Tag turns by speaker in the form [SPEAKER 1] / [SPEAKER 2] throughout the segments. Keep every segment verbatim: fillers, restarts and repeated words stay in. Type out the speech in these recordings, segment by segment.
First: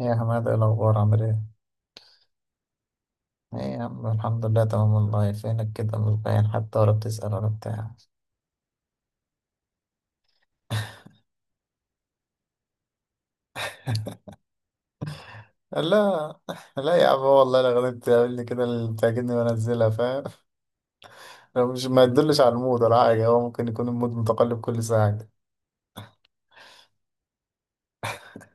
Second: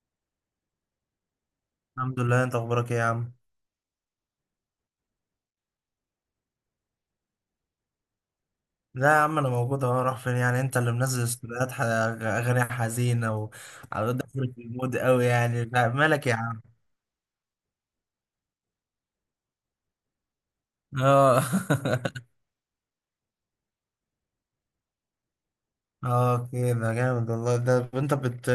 [SPEAKER 1] يا حماد، ايه الأخبار؟ عامل ايه؟
[SPEAKER 2] الحمد لله، انت اخبارك ايه يا عم؟
[SPEAKER 1] ايه يا عم، الحمد لله تمام والله. فينك كده؟ مش باين حتى، ولا بتسأل ولا بتاع.
[SPEAKER 2] لا يا عم انا موجود اهو. راح فين يعني؟ انت اللي منزل استوديوهات ح- اغاني حزينه وعلى داخل في المود قوي يعني. لا مالك يا
[SPEAKER 1] لا،
[SPEAKER 2] عم.
[SPEAKER 1] لا يا عم، هو والله الأغاني بتعمل لي كده اللي بتعجبني وأنزلها، فاهم؟
[SPEAKER 2] اه
[SPEAKER 1] لو مش ما يدلش على المود ولا حاجة. هو ممكن يكون المود متقلب كل ساعة.
[SPEAKER 2] اه كده جامد والله. ده انت بت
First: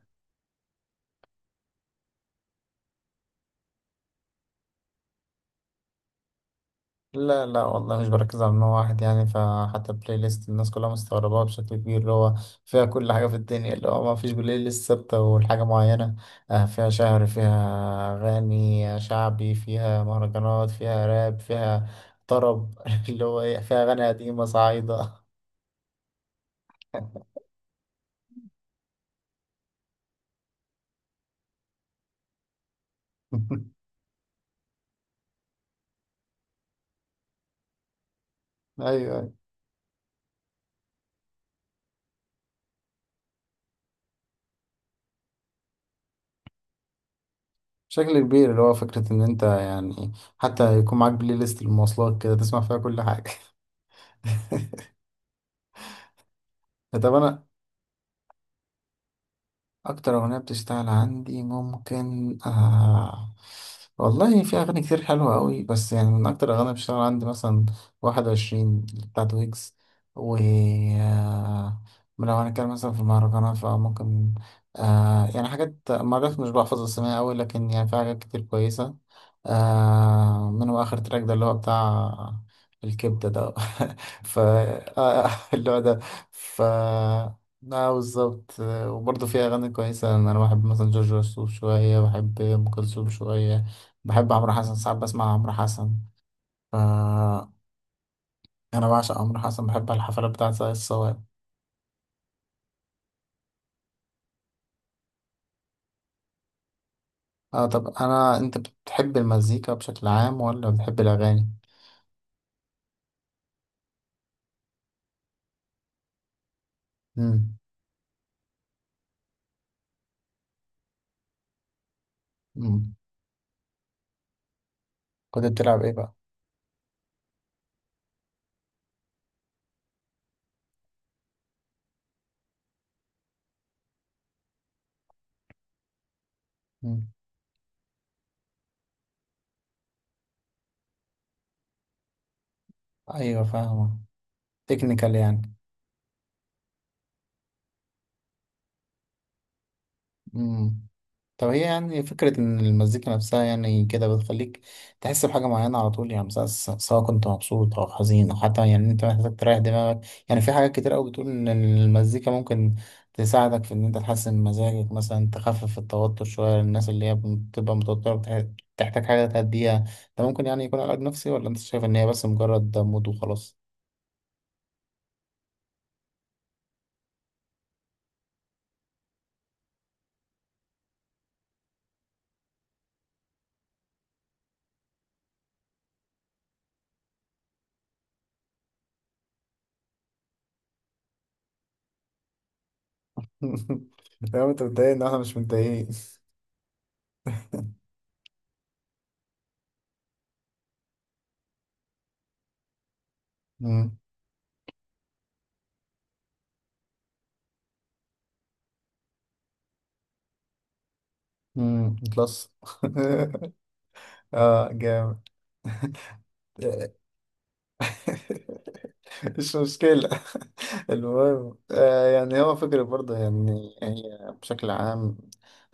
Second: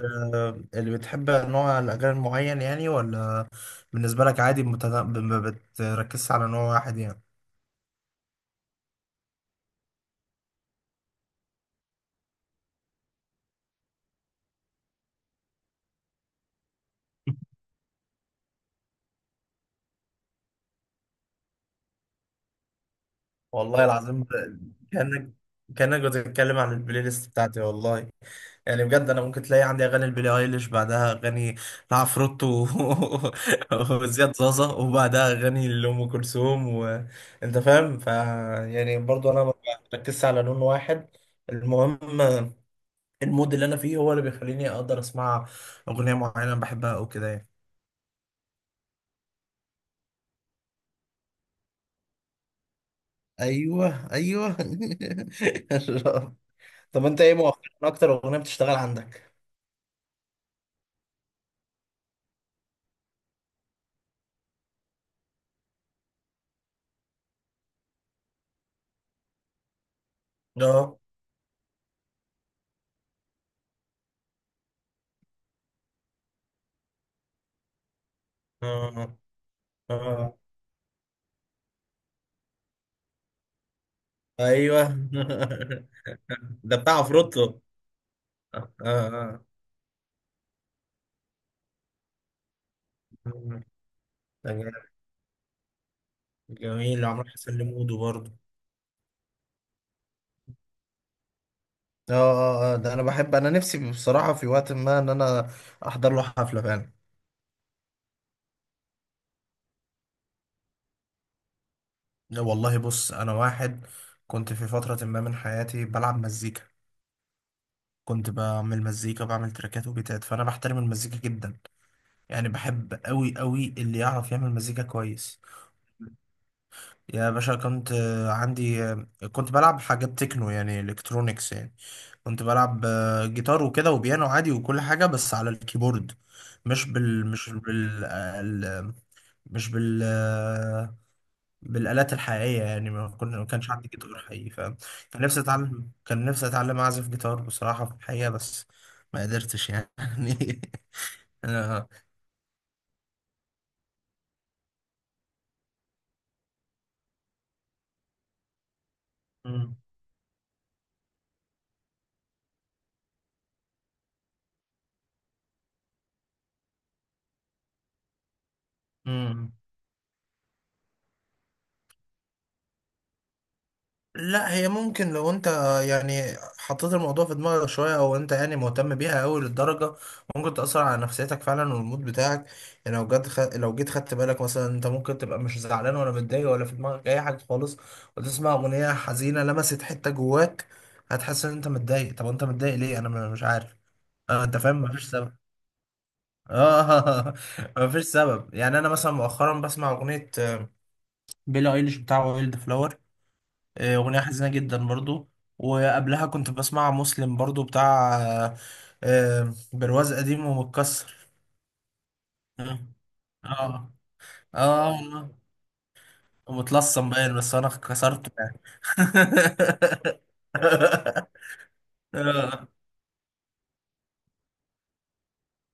[SPEAKER 2] اللي بتحب نوع الاغاني معين يعني ولا بالنسبه لك عادي متنا... ما بتركزش على نوع واحد يعني؟
[SPEAKER 1] لا، لا والله مش بركز على نوع واحد يعني. فحتى البلاي ليست الناس كلها مستغرباها بشكل كبير، اللي هو فيها كل حاجة في الدنيا، اللي هو ما فيش بلاي ليست ثابتة والحاجة معينة. آه، فيها شعر، فيها أغاني شعبي، فيها مهرجانات، فيها راب، فيها طرب. اللي هو إيه، فيها
[SPEAKER 2] والله
[SPEAKER 1] أغاني
[SPEAKER 2] العظيم
[SPEAKER 1] قديمة صعيدة.
[SPEAKER 2] كانك كانك بتتكلم عن البلاي ليست بتاعتي والله. يعني بجد انا ممكن تلاقي عندي اغاني لبيلي ايليش، بعدها اغاني لعفروتو و- وزياد زازا، وبعدها اغاني لام كلثوم، وانت فاهم. ف
[SPEAKER 1] أيوه،
[SPEAKER 2] يعني برضو
[SPEAKER 1] أيوه.
[SPEAKER 2] انا ما بركزش على لون واحد. المهم المود اللي انا فيه هو اللي بيخليني اقدر اسمع اغنيه معينه بحبها او كده يعني.
[SPEAKER 1] بشكل كبير، اللي هو فكرة إن أنت يعني حتى يكون معاك بلاي ليست للمواصلات كده، تسمع فيها كل حاجة.
[SPEAKER 2] ايوه ايوه طب
[SPEAKER 1] طب،
[SPEAKER 2] انت ايه
[SPEAKER 1] أنا
[SPEAKER 2] مؤخرا اكتر اغنيه بتشتغل عندك؟
[SPEAKER 1] اكتر اغنيه بتشتغل عندي، ممكن آه والله في اغاني كتير حلوه قوي، بس يعني من اكتر الاغاني اللي بتشتغل عندي مثلا واحد وعشرين بتاعت ويجز، و
[SPEAKER 2] اه
[SPEAKER 1] آه لو هنتكلم مثلا في المهرجانات، فممكن آه يعني حاجات مرات مش بحفظ اسمها قوي، لكن يعني في حاجات كتير كويسه.
[SPEAKER 2] اه اه
[SPEAKER 1] آه منهم اخر تراك ده اللي هو بتاع الكبده ده. ف آه،
[SPEAKER 2] ايوه
[SPEAKER 1] آه، اللي هو ده. ف
[SPEAKER 2] ده بتاع عفروتو.
[SPEAKER 1] اه، بالظبط.
[SPEAKER 2] اه
[SPEAKER 1] آه، وبرضه
[SPEAKER 2] اه
[SPEAKER 1] فيها أغاني كويسة، يعني أنا بحب مثلا جورج وسوف شوية، بحب أم كلثوم
[SPEAKER 2] مم.
[SPEAKER 1] شوية، بحب
[SPEAKER 2] ده
[SPEAKER 1] عمرو حسن،
[SPEAKER 2] جامد.
[SPEAKER 1] ساعات بسمع عمرو حسن. ف
[SPEAKER 2] جميل عمرو حسن لمودو برضه.
[SPEAKER 1] أنا بعشق عمرو حسن، بحب الحفلات بتاعة ساقية الصواب.
[SPEAKER 2] اه اه اه ده انا بحب، انا نفسي بصراحة في وقت ما ان انا احضر له حفلة فعلا.
[SPEAKER 1] اه، طب أنا أنت بتحب المزيكا بشكل عام ولا بتحب الأغاني؟
[SPEAKER 2] لا والله بص انا واحد كنت في فترة ما من حياتي بلعب مزيكا،
[SPEAKER 1] مم.
[SPEAKER 2] كنت بعمل مزيكا، بعمل تراكات وبيتات، فانا بحترم المزيكا جدا. يعني
[SPEAKER 1] مم.
[SPEAKER 2] بحب قوي قوي اللي يعرف يعمل مزيكا كويس.
[SPEAKER 1] كنت بتلعب إيه بقى؟
[SPEAKER 2] يا باشا كنت آه، عندي آه، كنت بلعب حاجات تكنو يعني الكترونيكس يعني. كنت بلعب آه، جيتار وكده وبيانو عادي وكل حاجة بس على الكيبورد. مش
[SPEAKER 1] مم.
[SPEAKER 2] بال مش بال آه، ال- مش بال آه، بالآلات الحقيقية يعني. ما كنا
[SPEAKER 1] أيوه،
[SPEAKER 2] ما كانش عندي
[SPEAKER 1] فاهمة.
[SPEAKER 2] جيتار حقيقي، فاهم.
[SPEAKER 1] تكنيكال
[SPEAKER 2] كان نفسي
[SPEAKER 1] يعني.
[SPEAKER 2] اتعلم كان نفسي اتعلم اعزف جيتار بصراحة في الحقيقة، بس ما قدرتش يعني
[SPEAKER 1] مم. طب هي
[SPEAKER 2] أنا-
[SPEAKER 1] يعني فكرة إن المزيكا نفسها يعني كده بتخليك تحس بحاجة معينة على طول، يعني مثلا س- سواء كنت مبسوط أو حزين، أو حتى يعني أنت محتاج تريح
[SPEAKER 2] مم.
[SPEAKER 1] دماغك. يعني في حاجات كتير أوي بتقول إن المزيكا ممكن تساعدك في إن أنت تحسن مزاجك مثلا، تخفف التوتر شوية للناس اللي هي بتبقى متوترة، بتح- بتحتاج حاجة
[SPEAKER 2] مم.
[SPEAKER 1] تهديها. ده ممكن يعني يكون علاج نفسي، ولا أنت شايف إن هي بس مجرد مود وخلاص؟
[SPEAKER 2] لا هي ممكن لو انت يعني حطيت الموضوع في دماغك شوية او انت يعني مهتم بيها قوي للدرجة ممكن تأثر على نفسيتك فعلا والمود بتاعك. يعني لو جد خ... لو جيت خدت بالك، مثلا انت ممكن تبقى مش زعلان ولا متضايق ولا في دماغك اي حاجة خالص، وتسمع اغنية حزينة لمست حتة جواك، هتحس ان انت متضايق. طب انت متضايق ليه؟ انا م- مش عارف. اه
[SPEAKER 1] لو
[SPEAKER 2] انت
[SPEAKER 1] أنت
[SPEAKER 2] فاهم،
[SPEAKER 1] متضايق إن
[SPEAKER 2] مفيش
[SPEAKER 1] إحنا
[SPEAKER 2] سبب.
[SPEAKER 1] مش متضايقين.
[SPEAKER 2] اه مفيش سبب. يعني انا مثلا مؤخرا بسمع اغنية بيلي ايليش بتاع وايلد فلاور، آه،
[SPEAKER 1] امم.
[SPEAKER 2] أغنية حزينة جدا برضو. وقبلها كنت بسمع مسلم برضو بتاع آه، آه، برواز قديم ومتكسر.
[SPEAKER 1] امم بلس.
[SPEAKER 2] اه اه
[SPEAKER 1] اه،
[SPEAKER 2] آه،
[SPEAKER 1] جامد.
[SPEAKER 2] والله. ومتلصم باين بس انا كسرته يعني
[SPEAKER 1] مش مشكلة. المهم آه يعني هو
[SPEAKER 2] اه
[SPEAKER 1] فكرة برضه، يعني هي بشكل عام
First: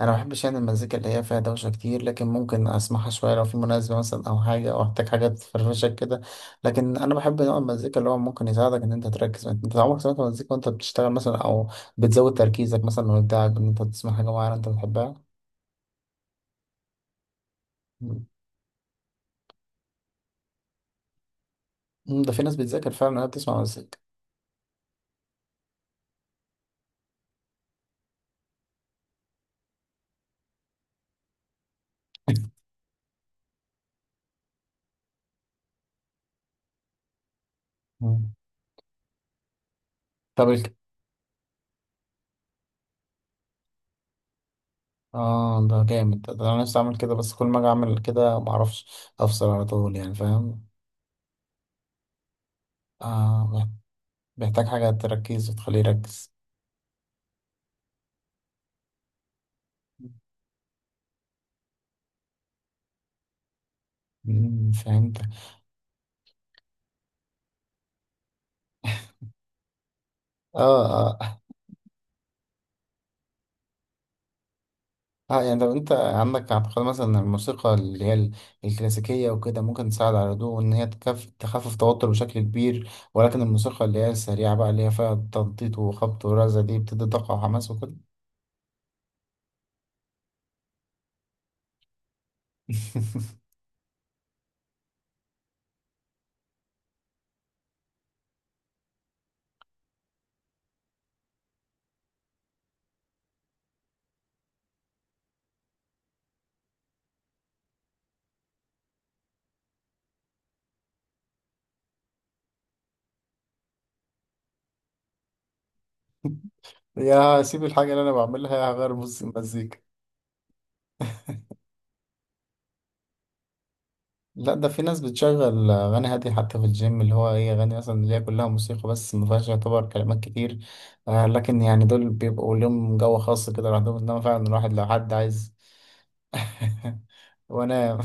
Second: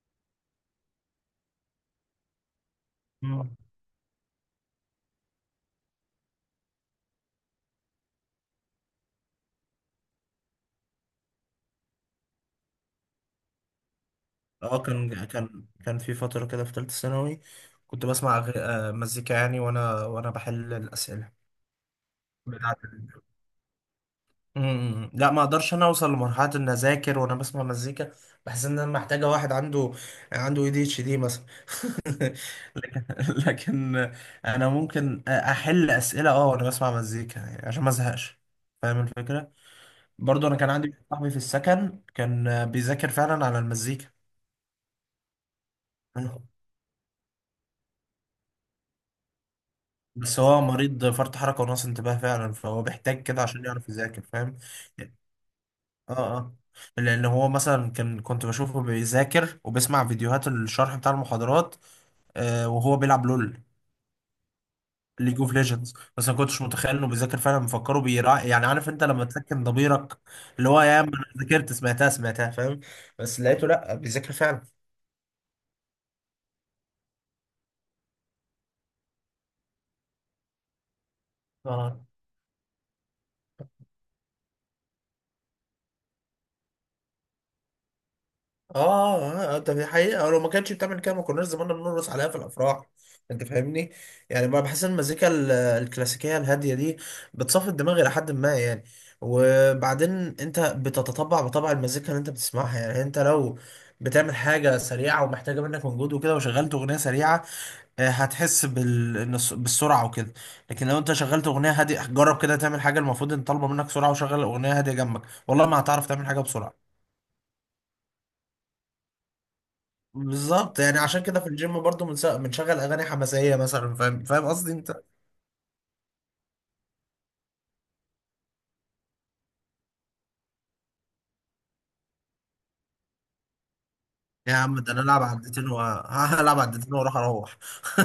[SPEAKER 1] أنا ما بحبش يعني المزيكا اللي هي فيها دوشة كتير، لكن ممكن أسمعها شوية لو في مناسبة مثلا، أو حاجة، أو أحتاج حاجة تفرفشك كده. لكن أنا بحب نوع المزيكا اللي هو ممكن يساعدك إن أنت تركز. أنت عمرك سمعت مزيكا وأنت بتشتغل مثلا، أو بتزود تركيزك مثلا وإبداعك، إن أنت تسمع حاجة معينة أنت
[SPEAKER 2] آه،
[SPEAKER 1] بتحبها.
[SPEAKER 2] كان كان كان في فترة كده في ثالثة ثانوي كنت
[SPEAKER 1] مم.
[SPEAKER 2] بسمع غ- آه، مزيكا يعني وانا وانا بحل الأسئلة
[SPEAKER 1] ده في ناس
[SPEAKER 2] بتاعتي.
[SPEAKER 1] بتذاكر فعلا إنها بتسمع مزيكا.
[SPEAKER 2] مم. لا ما اقدرش انا اوصل لمرحله ان اذاكر وانا بسمع مزيكا. بحس ان انا محتاجه واحد عنده عنده اي دي اتش دي مثلا لكن لكن انا ممكن احل اسئله اه وانا بسمع مزيكا يعني عشان ما
[SPEAKER 1] مم.
[SPEAKER 2] ازهقش، فاهم الفكره. برضو
[SPEAKER 1] طب
[SPEAKER 2] انا كان عندي واحد صاحبي في السكن كان بيذاكر فعلا على المزيكا.
[SPEAKER 1] اه، ده جامد. ده ده انا نفسي اعمل كده، بس كل ما اجي اعمل كده معرفش افصل على طول، يعني
[SPEAKER 2] بس هو
[SPEAKER 1] فاهم.
[SPEAKER 2] مريض فرط حركه ونقص انتباه فعلا، فهو بيحتاج كده عشان
[SPEAKER 1] اه،
[SPEAKER 2] يعرف يذاكر فاهم.
[SPEAKER 1] محتاج حاجة تركيز وتخليه
[SPEAKER 2] اه
[SPEAKER 1] يركز.
[SPEAKER 2] اه لان هو مثلا كان كنت بشوفه بيذاكر وبيسمع فيديوهات الشرح بتاع المحاضرات، آه وهو بيلعب لول
[SPEAKER 1] مم، فهمت.
[SPEAKER 2] ليج اوف ليجندز، بس ما كنتش متخيل انه بيذاكر فعلا. مفكره بيرا يعني، عارف انت لما تسكن ضميرك اللي هو
[SPEAKER 1] اه،
[SPEAKER 2] يا عم انا
[SPEAKER 1] اه،
[SPEAKER 2] ذاكرت سمعتها سمعتها، فاهم. بس لقيته لا بيذاكر فعلا.
[SPEAKER 1] اه، يعني طب انت عندك اعتقاد مثلا ان الموسيقى اللي هي ال- الكلاسيكية وكده ممكن تساعد على الهدوء، وان هي تكف تخفف
[SPEAKER 2] اه
[SPEAKER 1] التوتر بشكل كبير، ولكن الموسيقى اللي هي السريعة بقى اللي هي فيها تنطيط وخبط ورزة دي بتدي طاقة وحماس وكده.
[SPEAKER 2] اه اه آه، ده في حقيقة، لو ما كانتش بتعمل كده ما كناش زماننا بنرقص عليها في الافراح، انت فاهمني. يعني ما بحس ان المزيكا ال- الكلاسيكية الهادية دي بتصفي الدماغ الى حد ما يعني. وبعدين انت بتتطبع بطبع المزيكا اللي انت بتسمعها. يعني انت لو بتعمل حاجة سريعة ومحتاجة منك مجهود وكده وشغلت اغنية سريعة، آه، هتحس بال... إن الس- بالسرعة وكده. لكن لو انت شغلت اغنية هادية، جرب كده تعمل حاجة المفروض ان طالبة منك سرعة وشغل اغنية هادية جنبك، والله ما هتعرف تعمل حاجة بسرعة.
[SPEAKER 1] يا، سيب الحاجة اللي انا بعملها، هغير بص المزيكا.
[SPEAKER 2] بالظبط، يعني عشان كده في الجيم برضو بنس- بنشغل اغاني حماسيه مثلا، فاهم فاهم
[SPEAKER 1] لا، ده
[SPEAKER 2] قصدي
[SPEAKER 1] في ناس
[SPEAKER 2] انت.
[SPEAKER 1] بتشغل أغاني هادية حتى في الجيم، اللي هو إيه، أغاني مثلا اللي هي كلها موسيقى بس ما فيهاش يعتبر كلمات كتير. آه لكن يعني دول بيبقوا لهم جو خاص كده لوحدهم، إنما فعلا
[SPEAKER 2] يا
[SPEAKER 1] الواحد
[SPEAKER 2] عم
[SPEAKER 1] لو
[SPEAKER 2] ده انا
[SPEAKER 1] حد
[SPEAKER 2] العب
[SPEAKER 1] عايز.
[SPEAKER 2] عدتين وهلعب عدتين واروح اروح
[SPEAKER 1] وأنا.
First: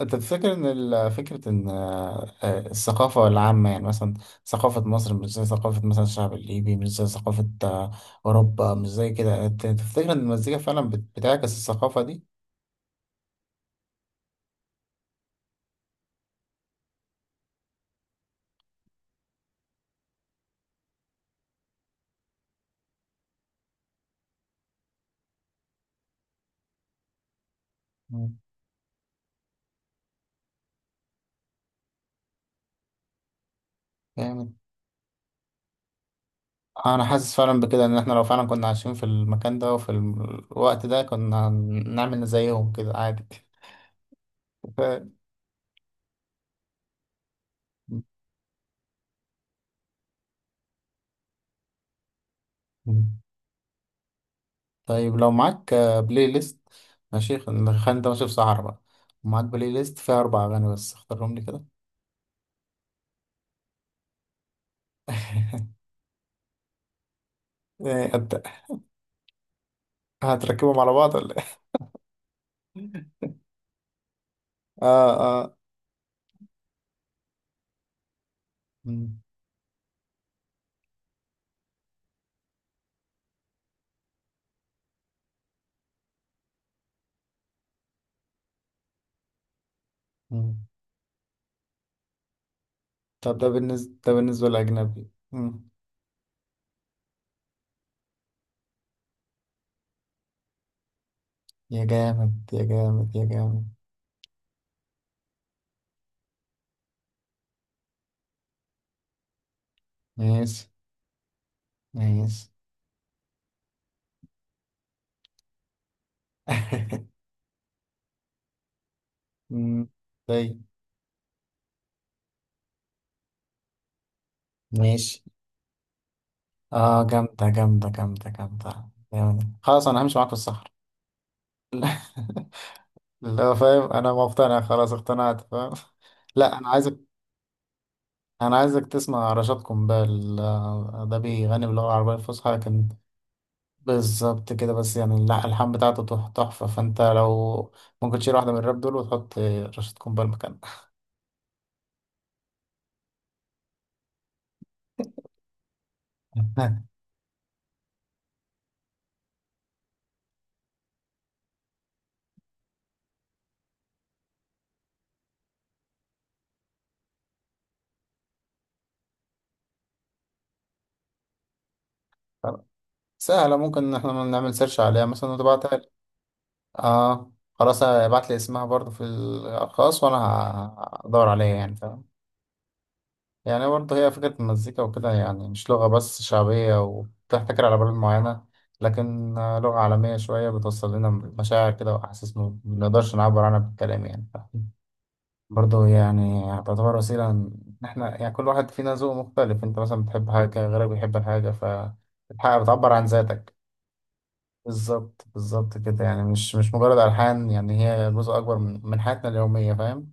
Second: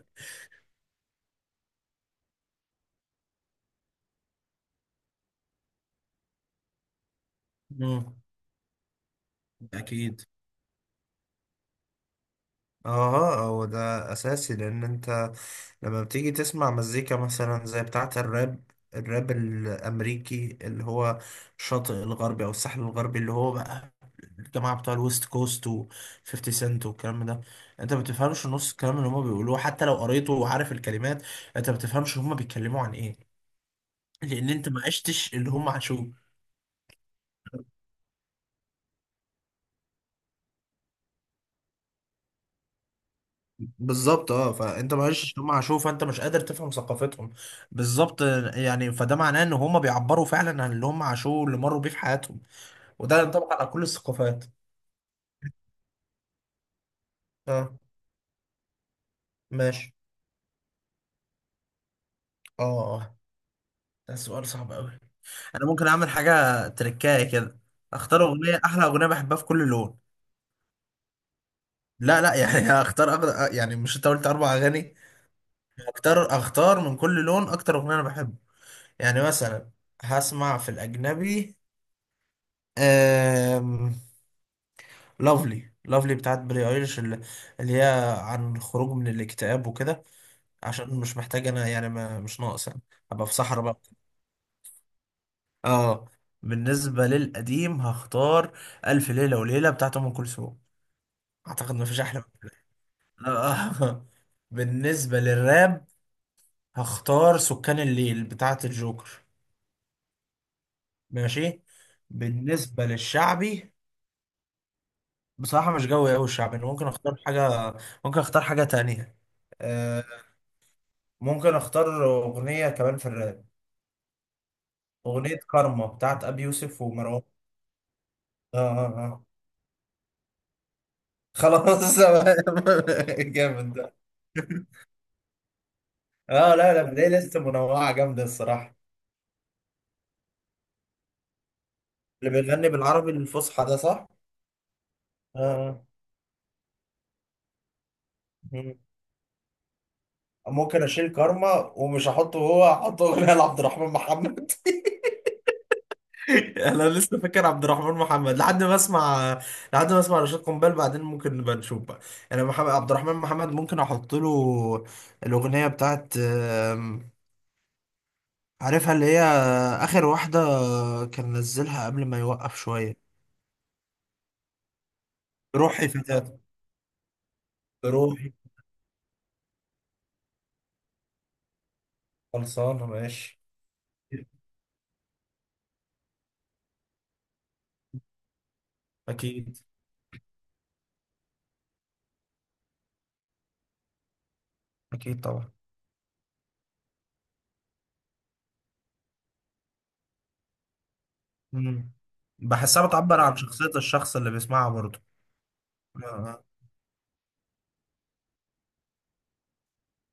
[SPEAKER 1] أنت تفتكر إن ال- فكرة إن آه، آه، الثقافة العامة، يعني مثلا ثقافة مصر مش زي ثقافة مثلا الشعب الليبي، مش زي ثقافة آه،
[SPEAKER 2] مم.
[SPEAKER 1] أوروبا، مش زي كده، أنت تفتكر إن
[SPEAKER 2] اكيد.
[SPEAKER 1] المزيكا فعلا بت- بتعكس الثقافة دي؟
[SPEAKER 2] اه هو ده اساسي، لان انت لما بتيجي تسمع مزيكا مثلا زي بتاعة الراب، الراب الأمريكي اللي هو الشاطئ الغربي أو الساحل الغربي اللي هو بقى الجماعة بتوع الويست كوست و فيفتي سنت والكلام ده، انت ما بتفهمش نص الكلام اللي هما بيقولوه، حتى لو قريته وعارف الكلمات انت ما بتفهمش هما بيتكلموا عن ايه، لان
[SPEAKER 1] مم.
[SPEAKER 2] انت ما عشتش اللي هم عاشوه.
[SPEAKER 1] انا حاسس فعلا بكده، ان احنا لو فعلا كنا عايشين في المكان ده وفي الوقت ده كنا نعمل زيهم كده عادي.
[SPEAKER 2] بالظبط اه، فانت ما
[SPEAKER 1] ف-
[SPEAKER 2] عشتش اللي هم عاشوه فانت مش قادر تفهم ثقافتهم. بالظبط، يعني فده معناه ان هم بيعبروا فعلا عن اللي هم عاشوه واللي مروا بيه في حياتهم، وده ينطبق على كل الثقافات.
[SPEAKER 1] طيب لو معاك آه، بلاي ليست. ماشي،
[SPEAKER 2] اه
[SPEAKER 1] خلينا، خلينا، انت ماشي في صحرا بقى، ومعاك بلاي
[SPEAKER 2] ماشي
[SPEAKER 1] ليست فيها اربع اغاني بس، اختارهم لي كده.
[SPEAKER 2] اه اه ده سؤال صعب قوي. انا ممكن اعمل حاجه تركايه كده،
[SPEAKER 1] إيه،
[SPEAKER 2] اختار
[SPEAKER 1] هت-
[SPEAKER 2] اغنيه، احلى اغنيه بحبها في كل لون.
[SPEAKER 1] هتركبهم على بعض ولا ايه؟
[SPEAKER 2] لا لا يعني هختار أغ... يعني مش انت قلت اربع اغاني؟
[SPEAKER 1] اه، اه.
[SPEAKER 2] اختار اختار من كل لون اكتر اغنيه انا بحبها.
[SPEAKER 1] مم،
[SPEAKER 2] يعني مثلا هسمع في الاجنبي، أم... لافلي لافلي بتاعت بري ايرش، اللي اللي هي عن الخروج من الاكتئاب وكده،
[SPEAKER 1] مم.
[SPEAKER 2] عشان مش محتاج انا يعني، ما مش ناقص يعني. ابقى في
[SPEAKER 1] طب ده
[SPEAKER 2] صحراء بقى.
[SPEAKER 1] بالنسبه ده بالنسبه للاجنبي. مم.
[SPEAKER 2] اه. بالنسبة للقديم هختار ألف ليلة وليلة بتاعت أم كلثوم، أعتقد
[SPEAKER 1] يا
[SPEAKER 2] مفيش أحلى
[SPEAKER 1] جامد،
[SPEAKER 2] من
[SPEAKER 1] يا جامد، يا
[SPEAKER 2] كده.
[SPEAKER 1] جامد.
[SPEAKER 2] آه. بالنسبة للراب هختار سكان الليل بتاعت الجوكر.
[SPEAKER 1] ماشي.
[SPEAKER 2] ماشي.
[SPEAKER 1] ماشي.
[SPEAKER 2] بالنسبة للشعبي بصراحة مش جوي أوي الشعبي، أنا ممكن أختار حاجة، ممكن أختار حاجة تانية.
[SPEAKER 1] مم.
[SPEAKER 2] آه.
[SPEAKER 1] طيب.
[SPEAKER 2] ممكن أختار أغنية كمان في الراب،
[SPEAKER 1] ماشي.
[SPEAKER 2] أغنية كارما بتاعت أبي يوسف
[SPEAKER 1] اه،
[SPEAKER 2] ومروان.
[SPEAKER 1] جامدة، جامدة، جامدة،
[SPEAKER 2] آه آه
[SPEAKER 1] جامدة،
[SPEAKER 2] آه
[SPEAKER 1] جامدة. خلاص انا همشي معاك في الصحراء.
[SPEAKER 2] خلاص
[SPEAKER 1] اللي هو
[SPEAKER 2] جامد
[SPEAKER 1] فاهم،
[SPEAKER 2] ده.
[SPEAKER 1] انا مقتنع، خلاص اقتنعت، فاهم.
[SPEAKER 2] اه
[SPEAKER 1] لا، انا
[SPEAKER 2] لا لا،
[SPEAKER 1] عايزك
[SPEAKER 2] بلاقي لسه منوعة جامدة
[SPEAKER 1] انا
[SPEAKER 2] الصراحة.
[SPEAKER 1] عايزك تسمع رشاد قنبال. آه، ده بيغني باللغة العربية
[SPEAKER 2] اللي
[SPEAKER 1] الفصحى،
[SPEAKER 2] بيغني
[SPEAKER 1] لكن.
[SPEAKER 2] بالعربي الفصحى ده، صح؟
[SPEAKER 1] بالظبط كده، بس يعني لا، الحان
[SPEAKER 2] اه
[SPEAKER 1] بتاعته تح- تحفة. فانت لو ممكن تشيل واحدة من
[SPEAKER 2] مم.
[SPEAKER 1] الراب دول وتحط رشاد قنبال مكانها.
[SPEAKER 2] ممكن اشيل كارما، ومش هحطه، هو هحطه اغنية لعبد الرحمن محمد. انا لسه فاكر عبد الرحمن محمد لحد ما اسمع لحد ما اسمع رشاد قنبال، بعدين ممكن نبقى نشوف بقى. انا محمد عبد الرحمن محمد ممكن احط له الاغنية بتاعت آم، عارفها اللي هي اخر واحدة كان نزلها قبل ما يوقف شوية.
[SPEAKER 1] سهلة، ممكن ان احنا نعمل سيرش عليها مثلا وتبعتها.
[SPEAKER 2] روحي فتاة.
[SPEAKER 1] اه، خلاص، ابعت
[SPEAKER 2] روحي.
[SPEAKER 1] لي اسمها برضه في الخاص، وانا ه- هدور عليها يعني فاهم.
[SPEAKER 2] خلصانة ماشي.
[SPEAKER 1] يعني برضه هي فكرة المزيكا وكده، يعني مش لغة بس شعبية وبتحتكر على بلد معينة، لكن
[SPEAKER 2] أكيد
[SPEAKER 1] آه، لغة عالمية شوية بتوصل لنا مشاعر كده وأحاسيس ما بنقدرش نعبر عنها بالكلام، يعني فاهم؟
[SPEAKER 2] أكيد طبعا.
[SPEAKER 1] برضه يعني تعتبر وسيلة، إن إحنا يعني كل واحد فينا ذوق مختلف. أنت مثلا بتحب حاجة، غيرك بيحب الحاجة،
[SPEAKER 2] مم.
[SPEAKER 1] فالحاجة
[SPEAKER 2] بحسها
[SPEAKER 1] بتعبر عن
[SPEAKER 2] بتعبر عن
[SPEAKER 1] ذاتك.
[SPEAKER 2] شخصية الشخص اللي بيسمعها برضه.
[SPEAKER 1] بالظبط، بالظبط كده،
[SPEAKER 2] آه
[SPEAKER 1] يعني
[SPEAKER 2] آه
[SPEAKER 1] مش مش مجرد ألحان، يعني هي جزء أكبر من من حياتنا اليومية، فاهم.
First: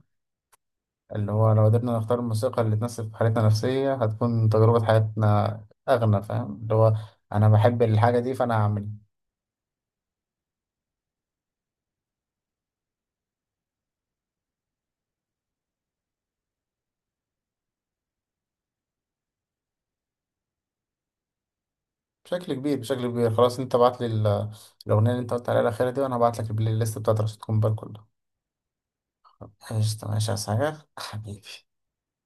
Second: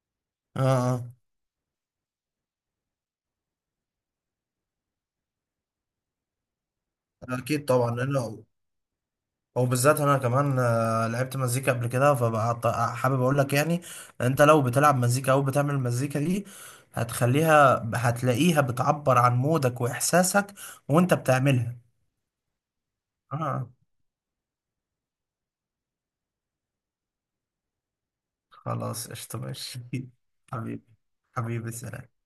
[SPEAKER 2] آه آه.
[SPEAKER 1] اللي هو لو قدرنا نختار الموسيقى اللي تناسب حالتنا النفسية، هتكون تجربة حياتنا أغنى، فاهم. اللي هو أنا
[SPEAKER 2] أكيد
[SPEAKER 1] بحب
[SPEAKER 2] طبعا
[SPEAKER 1] الحاجة دي
[SPEAKER 2] لأنه،
[SPEAKER 1] فأنا هعمل
[SPEAKER 2] وبالذات أنا كمان آه، لعبت مزيكا قبل كده، فبقى ط- حابب أقول لك يعني، أنت لو بتلعب مزيكا أو بتعمل مزيكا دي هتخليها هتلاقيها بتعبر عن مودك وإحساسك وأنت بتعملها.
[SPEAKER 1] بشكل كبير، بشكل كبير. خلاص
[SPEAKER 2] آه
[SPEAKER 1] أنت بعت لي ال- الأغنية اللي أنت قلت عليها الأخيرة دي، وأنا هبعت لك البلاي ليست بتاعت رشيد كومبال كلها.
[SPEAKER 2] خلاص قشطة ماشي
[SPEAKER 1] قشطة، ماشي، يا سعيد
[SPEAKER 2] حبيبي.
[SPEAKER 1] حبيبي.
[SPEAKER 2] حبيبي سلام.